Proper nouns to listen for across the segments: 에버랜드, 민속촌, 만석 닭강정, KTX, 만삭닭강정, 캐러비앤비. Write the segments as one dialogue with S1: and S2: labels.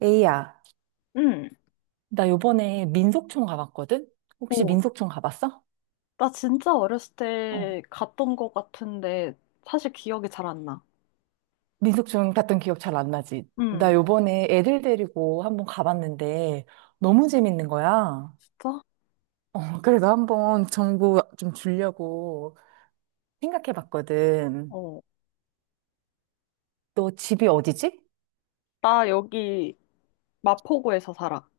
S1: 에이야,
S2: 응.
S1: 나 요번에 민속촌 가봤거든? 혹시
S2: 오,
S1: 민속촌 가봤어?
S2: 나 진짜 어렸을
S1: 어.
S2: 때 갔던 것 같은데 사실 기억이 잘 안 나.
S1: 민속촌 갔던 기억 잘 안 나지? 나
S2: 응.
S1: 요번에 애들 데리고 한번 가봤는데 너무 재밌는 거야.
S2: 진짜?
S1: 어, 그래서 한번 정보 좀 주려고 생각해 봤거든.
S2: 어.
S1: 너 집이 어디지?
S2: 나 여기 마포구에서 살아.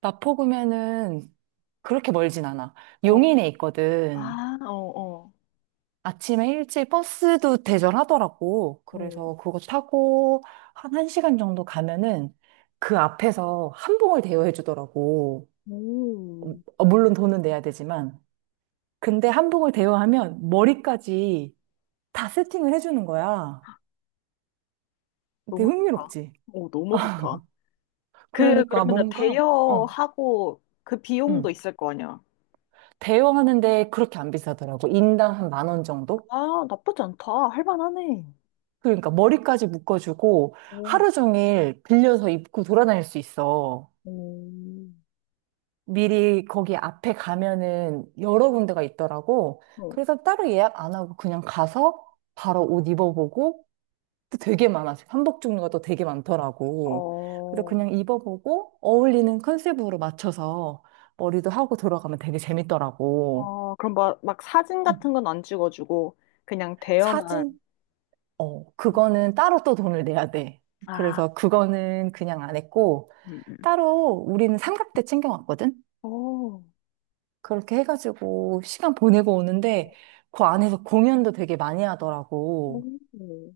S1: 마포구면은 그렇게 멀진 않아.
S2: 어.
S1: 용인에 있거든.
S2: 아, 어, 어.
S1: 아침에 일찍 버스도 대절하더라고.
S2: 어.
S1: 그래서 그거 타고 한 1시간 정도 가면은 그 앞에서 한복을 대여해 주더라고.
S2: 오,
S1: 어, 물론 돈은 내야 되지만. 근데 한복을 대여하면 머리까지 다 세팅을 해 주는 거야. 되게
S2: 너무 좋다.
S1: 흥미롭지?
S2: 오, 너무 좋다. 그,
S1: 그러니까
S2: 그러면은
S1: 뭔가,
S2: 대여하고 그 비용도
S1: 음.
S2: 있을 거 아니야.
S1: 대여하는데 그렇게 안 비싸더라고. 인당 한 만 원 정도?
S2: 아, 나쁘지 않다. 할만하네.
S1: 그러니까 머리까지 묶어주고
S2: 오,
S1: 하루 종일 빌려서 입고 돌아다닐 수 있어.
S2: 오
S1: 미리 거기 앞에 가면은 여러 군데가 있더라고.
S2: 오
S1: 그래서 따로 예약 안 하고 그냥 가서 바로 옷 입어보고 또 되게 많아. 한복 종류가 또 되게 많더라고. 그래서
S2: 어,
S1: 그냥 입어보고 어울리는 컨셉으로 맞춰서 머리도 하고 들어가면 되게 재밌더라고.
S2: 어, 그럼 막 사진 같은
S1: 음.
S2: 건 안 찍어주고, 그냥 대여만.
S1: 사진? 어, 그거는 따로 또 돈을 내야 돼.
S2: 아,
S1: 그래서 그거는 그냥 안 했고,
S2: 음, 음.
S1: 따로 우리는 삼각대 챙겨왔거든?
S2: 오,
S1: 그렇게 해가지고 시간 보내고 오는데 그 안에서 공연도 되게 많이 하더라고.
S2: 오,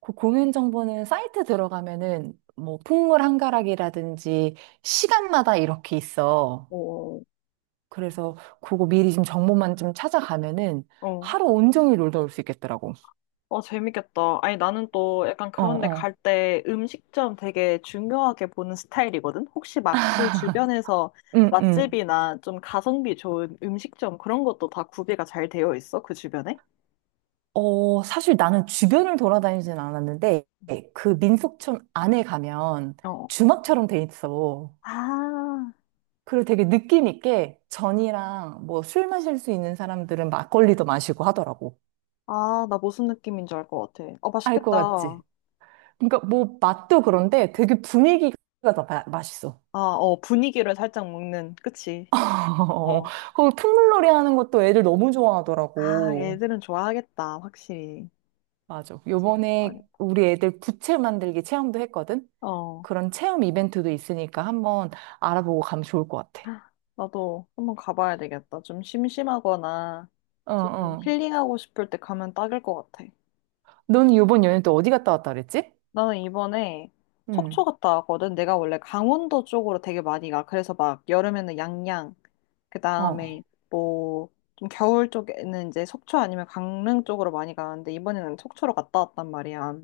S1: 그 공연 정보는 사이트 들어가면은 뭐 풍물 한가락이라든지 시간마다 이렇게 있어.
S2: 오,
S1: 그래서 그거 미리 좀 정보만 좀 찾아가면은
S2: 어.
S1: 하루 온종일 놀다 올 수 있겠더라고.
S2: 어, 재밌겠다. 아니, 나는 또 약간
S1: 어,
S2: 그런데 갈
S1: 어.
S2: 때 음식점 되게 중요하게 보는 스타일이거든? 혹시 막 그 주변에서
S1: 응, 응.
S2: 맛집이나 좀 가성비 좋은 음식점 그런 것도 다 구비가 잘 되어 있어? 그 주변에?
S1: 어, 사실 나는 주변을 돌아다니진 않았는데 그 민속촌 안에 가면
S2: 어.
S1: 주막처럼 돼 있어.
S2: 아,
S1: 그리고 되게 느낌 있게 전이랑 뭐 술 마실 수 있는 사람들은 막걸리도 마시고 하더라고.
S2: 아, 나 무슨 느낌인 줄 알 것 같아. 어,
S1: 알 것
S2: 맛있겠다.
S1: 같지? 그러니까 뭐 맛도 그런데 되게 분위기가 더 맛있어.
S2: 아, 어, 분위기를 살짝 먹는, 그치? 어.
S1: 그 풍물놀이 하는 것도 애들 너무
S2: 아,
S1: 좋아하더라고.
S2: 애들은 좋아하겠다, 확실히.
S1: 맞아.
S2: 재밌을
S1: 요번에
S2: 거니까.
S1: 우리 애들 부채 만들기 체험도 했거든?
S2: 어.
S1: 그런 체험 이벤트도 있으니까 한번 알아보고 가면 좋을 것 같아.
S2: 나도 한번 가봐야 되겠다. 좀 심심하거나
S1: 어,
S2: 좀
S1: 어.
S2: 힐링하고 싶을 때 가면 딱일 것 같아.
S1: 넌 요번 연휴 또 어디 갔다 왔다 그랬지?
S2: 나는 이번에 속초
S1: 응.
S2: 갔다 왔거든. 내가 원래 강원도 쪽으로 되게 많이 가. 그래서 막 여름에는 양양, 그 다음에
S1: 어.
S2: 뭐 좀 겨울 쪽에는 이제 속초 아니면 강릉 쪽으로 많이 가는데 이번에는 속초로 갔다 왔단 말이야.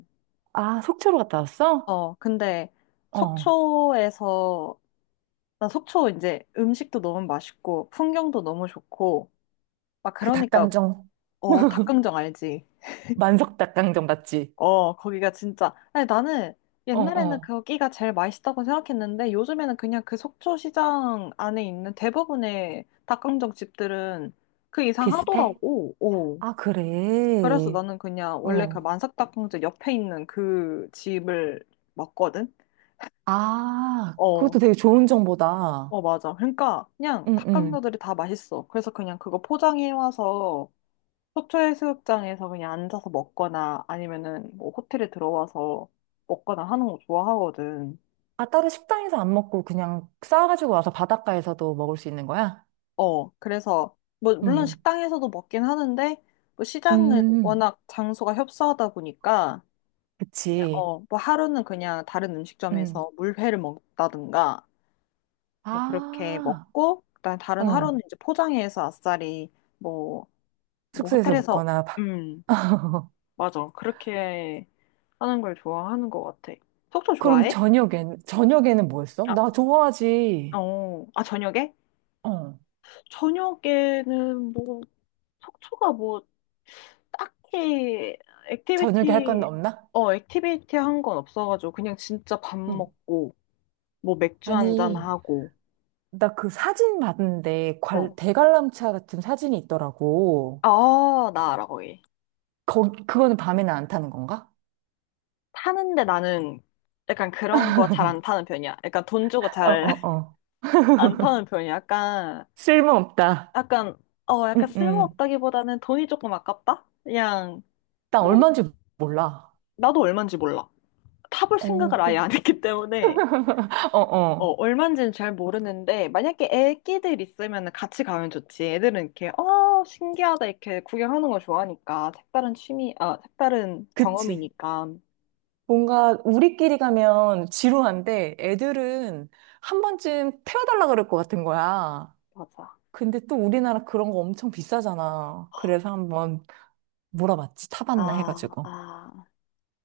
S1: 아, 속초로 갔다 왔어?
S2: 어, 근데
S1: 어.
S2: 속초에서, 나 속초 이제 음식도 너무 맛있고, 풍경도 너무 좋고, 막
S1: 그
S2: 그러니까,
S1: 닭강정.
S2: 어, 닭강정 알지?
S1: 만석 닭강정 맞지?
S2: 어, 거기가 진짜. 아니, 나는
S1: 어,
S2: 옛날에는
S1: 어.
S2: 거기가 제일 맛있다고 생각했는데, 요즘에는 그냥 그 속초 시장 안에 있는 대부분의 닭강정 집들은 그 이상
S1: 비슷해?
S2: 하더라고. 오.
S1: 아,
S2: 그래서
S1: 그래.
S2: 나는 그냥 원래 그
S1: 어.
S2: 만삭닭강정 옆에 있는 그 집을 먹거든?
S1: 아,
S2: 어,
S1: 그것도 되게 좋은 정보다.
S2: 어, 맞아. 그러니까 그냥
S1: 응, 응.
S2: 닭강정들이 다 맛있어. 그래서 그냥 그거 포장해 와서 속초해수욕장에서 그냥 앉아서 먹거나 아니면은 뭐 호텔에 들어와서 먹거나 하는 거 좋아하거든.
S1: 아, 따로 식당에서 안 먹고 그냥 싸가지고 와서 바닷가에서도 먹을 수 있는 거야?
S2: 어, 그래서 뭐 물론
S1: 응.
S2: 식당에서도 먹긴 하는데 뭐 시장은
S1: 음,
S2: 워낙 장소가 협소하다 보니까 그냥
S1: 그치.
S2: 어, 뭐 하루는 그냥 다른
S1: 응.
S2: 음식점에서 물회를 먹다든가 뭐 그렇게
S1: 아,
S2: 먹고 그다음에 다른 하루는
S1: 어.
S2: 이제 포장해서 아싸리 뭐 뭐
S1: 숙소에서
S2: 호텔에서
S1: 먹거나. 바-
S2: 음 맞아. 그렇게 하는 걸 좋아하는 것 같아. 속초
S1: 그럼
S2: 좋아해?
S1: 저녁에는 뭐였어
S2: 아,
S1: 나 좋아하지.
S2: 어, 아, 저녁에?
S1: 어.
S2: 저녁에는 뭐, 속초가 뭐, 딱히
S1: 저녁에 할 건
S2: 액티비티,
S1: 없나?
S2: 어, 액티비티 한 건 없어가지고, 그냥 진짜 밥
S1: 응.
S2: 먹고, 뭐, 맥주 한잔
S1: 아니,
S2: 하고,
S1: 나 그 사진 봤는데
S2: 어.
S1: 대관람차 같은 사진이 있더라고.
S2: 어, 나 알아, 거기.
S1: 그거는 밤에는 안 타는 건가?
S2: 타는데 나는 약간 그런 거 잘 안 타는 편이야. 약간 돈 주고
S1: 어,
S2: 잘
S1: 어, 어.
S2: 안 타는 편이야. 약간
S1: 쓸모없다.
S2: 약간, 어, 약간
S1: 응, 응.
S2: 쓸모없다기보다는 돈이 조금 아깝다? 그냥,
S1: 나
S2: 뭐,
S1: 얼마인지 몰라.
S2: 나도 얼마인지 몰라. 타볼
S1: 어,
S2: 생각을 아예 안 했기 때문에,
S1: 어,
S2: 어,
S1: 어.
S2: 얼마인지는 잘 모르는데, 만약에 애기들 있으면 같이 가면 좋지. 애들은 이렇게, 어, 신기하다, 이렇게 구경하는 걸 좋아하니까. 색다른 취미, 아, 색다른
S1: 그치.
S2: 경험이니까.
S1: 뭔가 우리끼리 가면 지루한데 애들은 한 번쯤 태워달라 그럴 것 같은 거야.
S2: 맞아.
S1: 근데 또 우리나라 그런 거 엄청 비싸잖아. 그래서 한번 물어봤지. 타봤나
S2: 아,
S1: 해가지고.
S2: 아,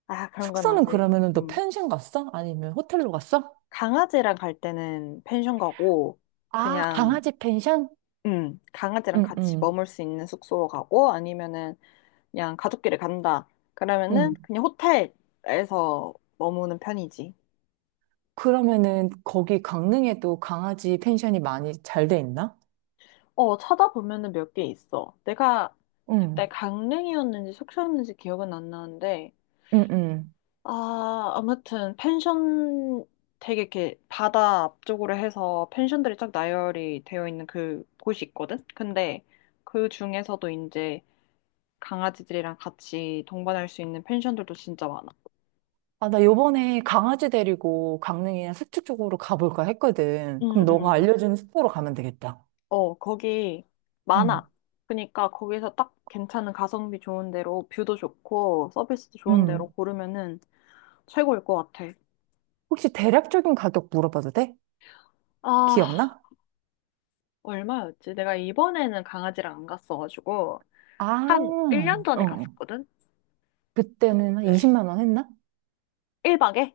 S2: 아, 그런 건
S1: 숙소는
S2: 아직,
S1: 그러면은 너 펜션 갔어? 아니면 호텔로 갔어?
S2: 강아지랑 갈 때는 펜션 가고,
S1: 아,
S2: 그냥,
S1: 강아지 펜션?
S2: 강아지랑
S1: 응,
S2: 같이
S1: 응,
S2: 머물 수 있는 숙소로 가고 아니면은 그냥 가족끼리 간다. 그러면은
S1: 응.
S2: 그냥 호텔에서 머무는 편이지.
S1: 그러면은 거기 강릉에도 강아지 펜션이 많이 잘 돼 있나?
S2: 어, 찾아보면은 몇 개 있어. 내가
S1: 응,
S2: 그때 강릉이었는지 속초였는지 기억은 안 나는데
S1: 응, 응.
S2: 아, 아무튼 펜션 되게 이렇게 바다 앞쪽으로 해서 펜션들이 쫙 나열이 되어 있는 그 곳이 있거든. 근데 그 중에서도 이제 강아지들이랑 같이 동반할 수 있는 펜션들도 진짜 많아.
S1: 아, 나 요번에 강아지 데리고 강릉이나 서초 쪽으로 가볼까 했거든. 그럼
S2: 응,
S1: 너가
S2: 응.
S1: 알려주는 숙소로 가면 되겠다.
S2: 어, 거기
S1: 응,
S2: 많아. 그러니까 거기서 딱 괜찮은 가성비 좋은 데로 뷰도 좋고 서비스도 좋은
S1: 응.
S2: 데로 고르면은 최고일 것 같아.
S1: 혹시 대략적인 가격 물어봐도 돼?
S2: 아,
S1: 기억나?
S2: 얼마였지? 내가 이번에는 강아지랑 안 갔어가지고 한
S1: 아,
S2: 1년
S1: 어.
S2: 전에
S1: 어.
S2: 갔었거든?
S1: 그때는 한
S2: 근데
S1: 20만 원 했나?
S2: 1박에?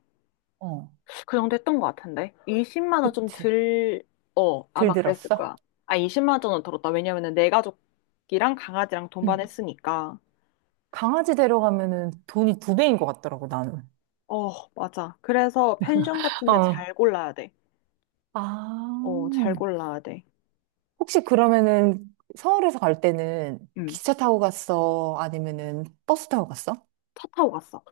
S1: 어,
S2: 그 정도 했던 것 같은데. 20 원 좀
S1: 그치.
S2: 들, 어, 아마 그랬을
S1: 들들었어?
S2: 거야. 아, 20 원은 들었다. 왜냐면은 내 가족이랑 강아지랑
S1: 응.
S2: 동반했으니까.
S1: 강아지 데려가면은 돈이 두 배인 것 같더라고, 나는.
S2: 어, 맞아. 그래서 펜션 같은데
S1: 어.
S2: 잘 골라야 돼. 어, 잘
S1: 아.
S2: 골라야 돼.
S1: 혹시 그러면은 서울에서 갈 때는
S2: 응.
S1: 기차 타고 갔어? 아니면은 버스 타고 갔어?
S2: 차 타고 갔어.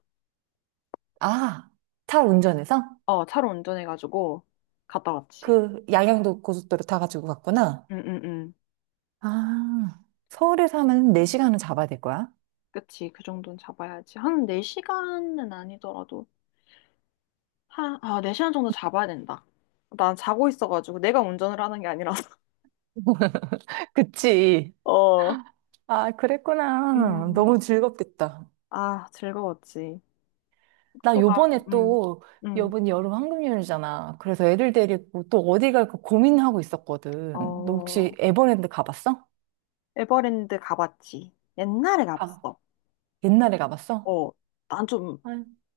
S1: 아, 차 운전해서?
S2: 어, 차로 운전해가지고 갔다 왔지.
S1: 그 양양도 고속도로 타가지고 갔구나.
S2: 응, 응, 응.
S1: 아, 서울에서 하면 4시간은 잡아야 될 거야?
S2: 그치. 그 정도는 잡아야지. 한 4시간은 아니더라도, 한, 아, 4시간 정도 잡아야 된다. 난 자고 있어가지고 내가 운전을 하는 게 아니라서.
S1: 그치.
S2: 어,
S1: 아, 그랬구나.
S2: 음.
S1: 너무 즐겁겠다.
S2: 아, 즐거웠지.
S1: 나
S2: 속초가,
S1: 요번에
S2: 음,
S1: 또
S2: 음.
S1: 여분 여름 황금연휴잖아. 그래서 애들 데리고 또 어디 갈까 고민하고 있었거든. 너 혹시
S2: 어,
S1: 에버랜드 가봤어?
S2: 에버랜드 가봤지. 옛날에
S1: 아,
S2: 가봤어.
S1: 옛날에 가봤어?
S2: 어, 난좀
S1: 아,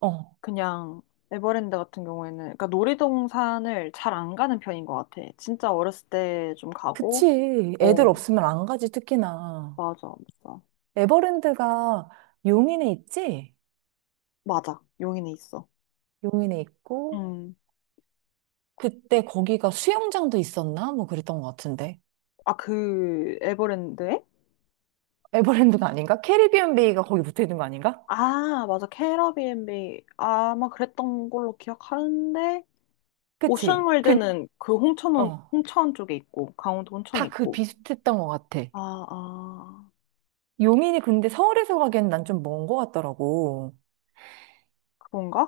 S1: 어,
S2: 그냥 에버랜드 같은 경우에는 그러니까 놀이동산을 잘 안 가는 편인 것 같아. 진짜 어렸을 때 좀 가고,
S1: 그치. 애들
S2: 어,
S1: 없으면 안 가지, 특히나.
S2: 맞아, 맞아,
S1: 에버랜드가 용인에 있지?
S2: 맞아. 용인에 있어.
S1: 용인에 있고,
S2: 음,
S1: 그때 거기가 수영장도 있었나? 뭐 그랬던 것 같은데.
S2: 아, 그 에버랜드에?
S1: 에버랜드가 아닌가? 캐리비안 베이가 거기 붙어 있는 거 아닌가?
S2: 아, 맞아, 캐러비앤비 아마 그랬던 걸로 기억하는데
S1: 그치?
S2: 오션월드는 그 홍천
S1: 어,
S2: 홍천 쪽에 있고 강원도 홍천에
S1: 다 그
S2: 있고.
S1: 비슷했던 것 같아.
S2: 아, 아,
S1: 용인이 근데 서울에서 가기엔 난 좀 먼 것 같더라고.
S2: 그건가?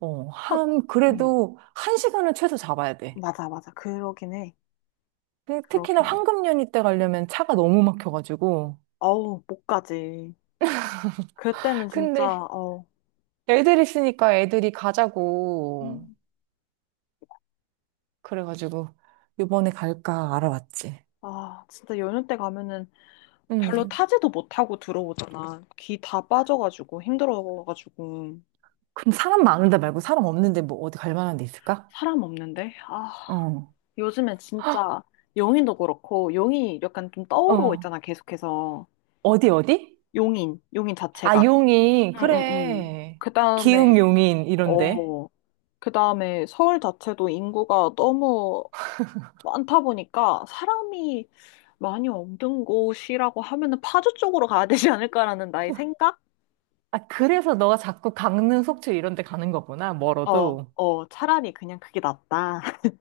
S1: 어,
S2: 한,
S1: 한,
S2: 음,
S1: 그래도 한 1시간은 최소 잡아야 돼.
S2: 맞아. 그러긴 해.
S1: 특히나
S2: 그렇긴 해.
S1: 황금연휴 때 가려면 차가 너무 막혀가지고.
S2: 어우, 못 가지. 그때는 진짜
S1: 근데
S2: 어,
S1: 애들 있으니까 애들이 가자고.
S2: 음.
S1: 그래가지고 이번에 갈까 알아봤지.
S2: 아, 진짜 연휴 때 가면은 별로
S1: 음.
S2: 타지도 못하고 들어오잖아. 귀 다 빠져가지고 힘들어가지고
S1: 그럼 사람 많은 데 말고 사람 없는데 뭐 어디 갈 만한 데 있을까?
S2: 사람 없는데. 아,
S1: 어.
S2: 요즘에 진짜 용인도 그렇고 용이 약간 좀 떠오르고
S1: 어.
S2: 있잖아. 계속해서
S1: 어디 어디?
S2: 용인
S1: 아,
S2: 자체가.
S1: 용인.
S2: 응응응.
S1: 그래.
S2: 그
S1: 기흥
S2: 다음에
S1: 용인 이런데.
S2: 어, 그 다음에 서울 자체도 인구가 너무 많다 보니까 사람이 많이 없는 곳이라고 하면은 파주 쪽으로 가야 되지 않을까라는 나의 생각?
S1: 아, 그래서 너가 자꾸 강릉, 속초 이런 데 가는 거구나,
S2: 어,
S1: 멀어도.
S2: 어, 차라리 그냥 그게 낫다.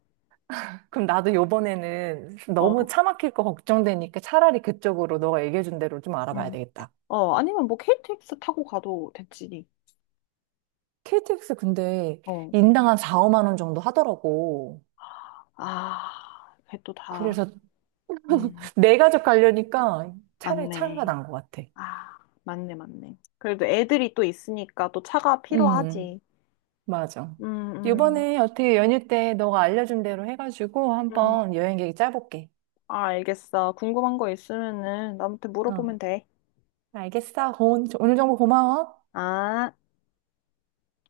S1: 그럼 나도 요번에는 너무
S2: 어,
S1: 차 막힐 거 걱정되니까 차라리 그쪽으로 너가 얘기해준 대로 좀 알아봐야
S2: 음.
S1: 되겠다.
S2: 어, 아니면 뭐 KTX 타고 가도 됐지.
S1: KTX 근데
S2: 어,
S1: 인당 한 4, 5만 원 정도 하더라고.
S2: 아, 그게 또 다,
S1: 그래서
S2: 음,
S1: 내 가족 가려니까 차라리 차가
S2: 맞네.
S1: 난 것 같아.
S2: 아, 맞네. 그래도 애들이 또 있으니까 또 차가
S1: 음,
S2: 필요하지.
S1: 맞아.
S2: 음, 음,
S1: 요번에 어떻게 연휴 때 너가 알려준 대로 해가지고
S2: 음.
S1: 한번 여행 계획 짜볼게.
S2: 아, 알겠어. 궁금한 거 있으면은 나한테
S1: 어,
S2: 물어보면 돼.
S1: 알겠어. 오늘 정보 고마워.
S2: 아.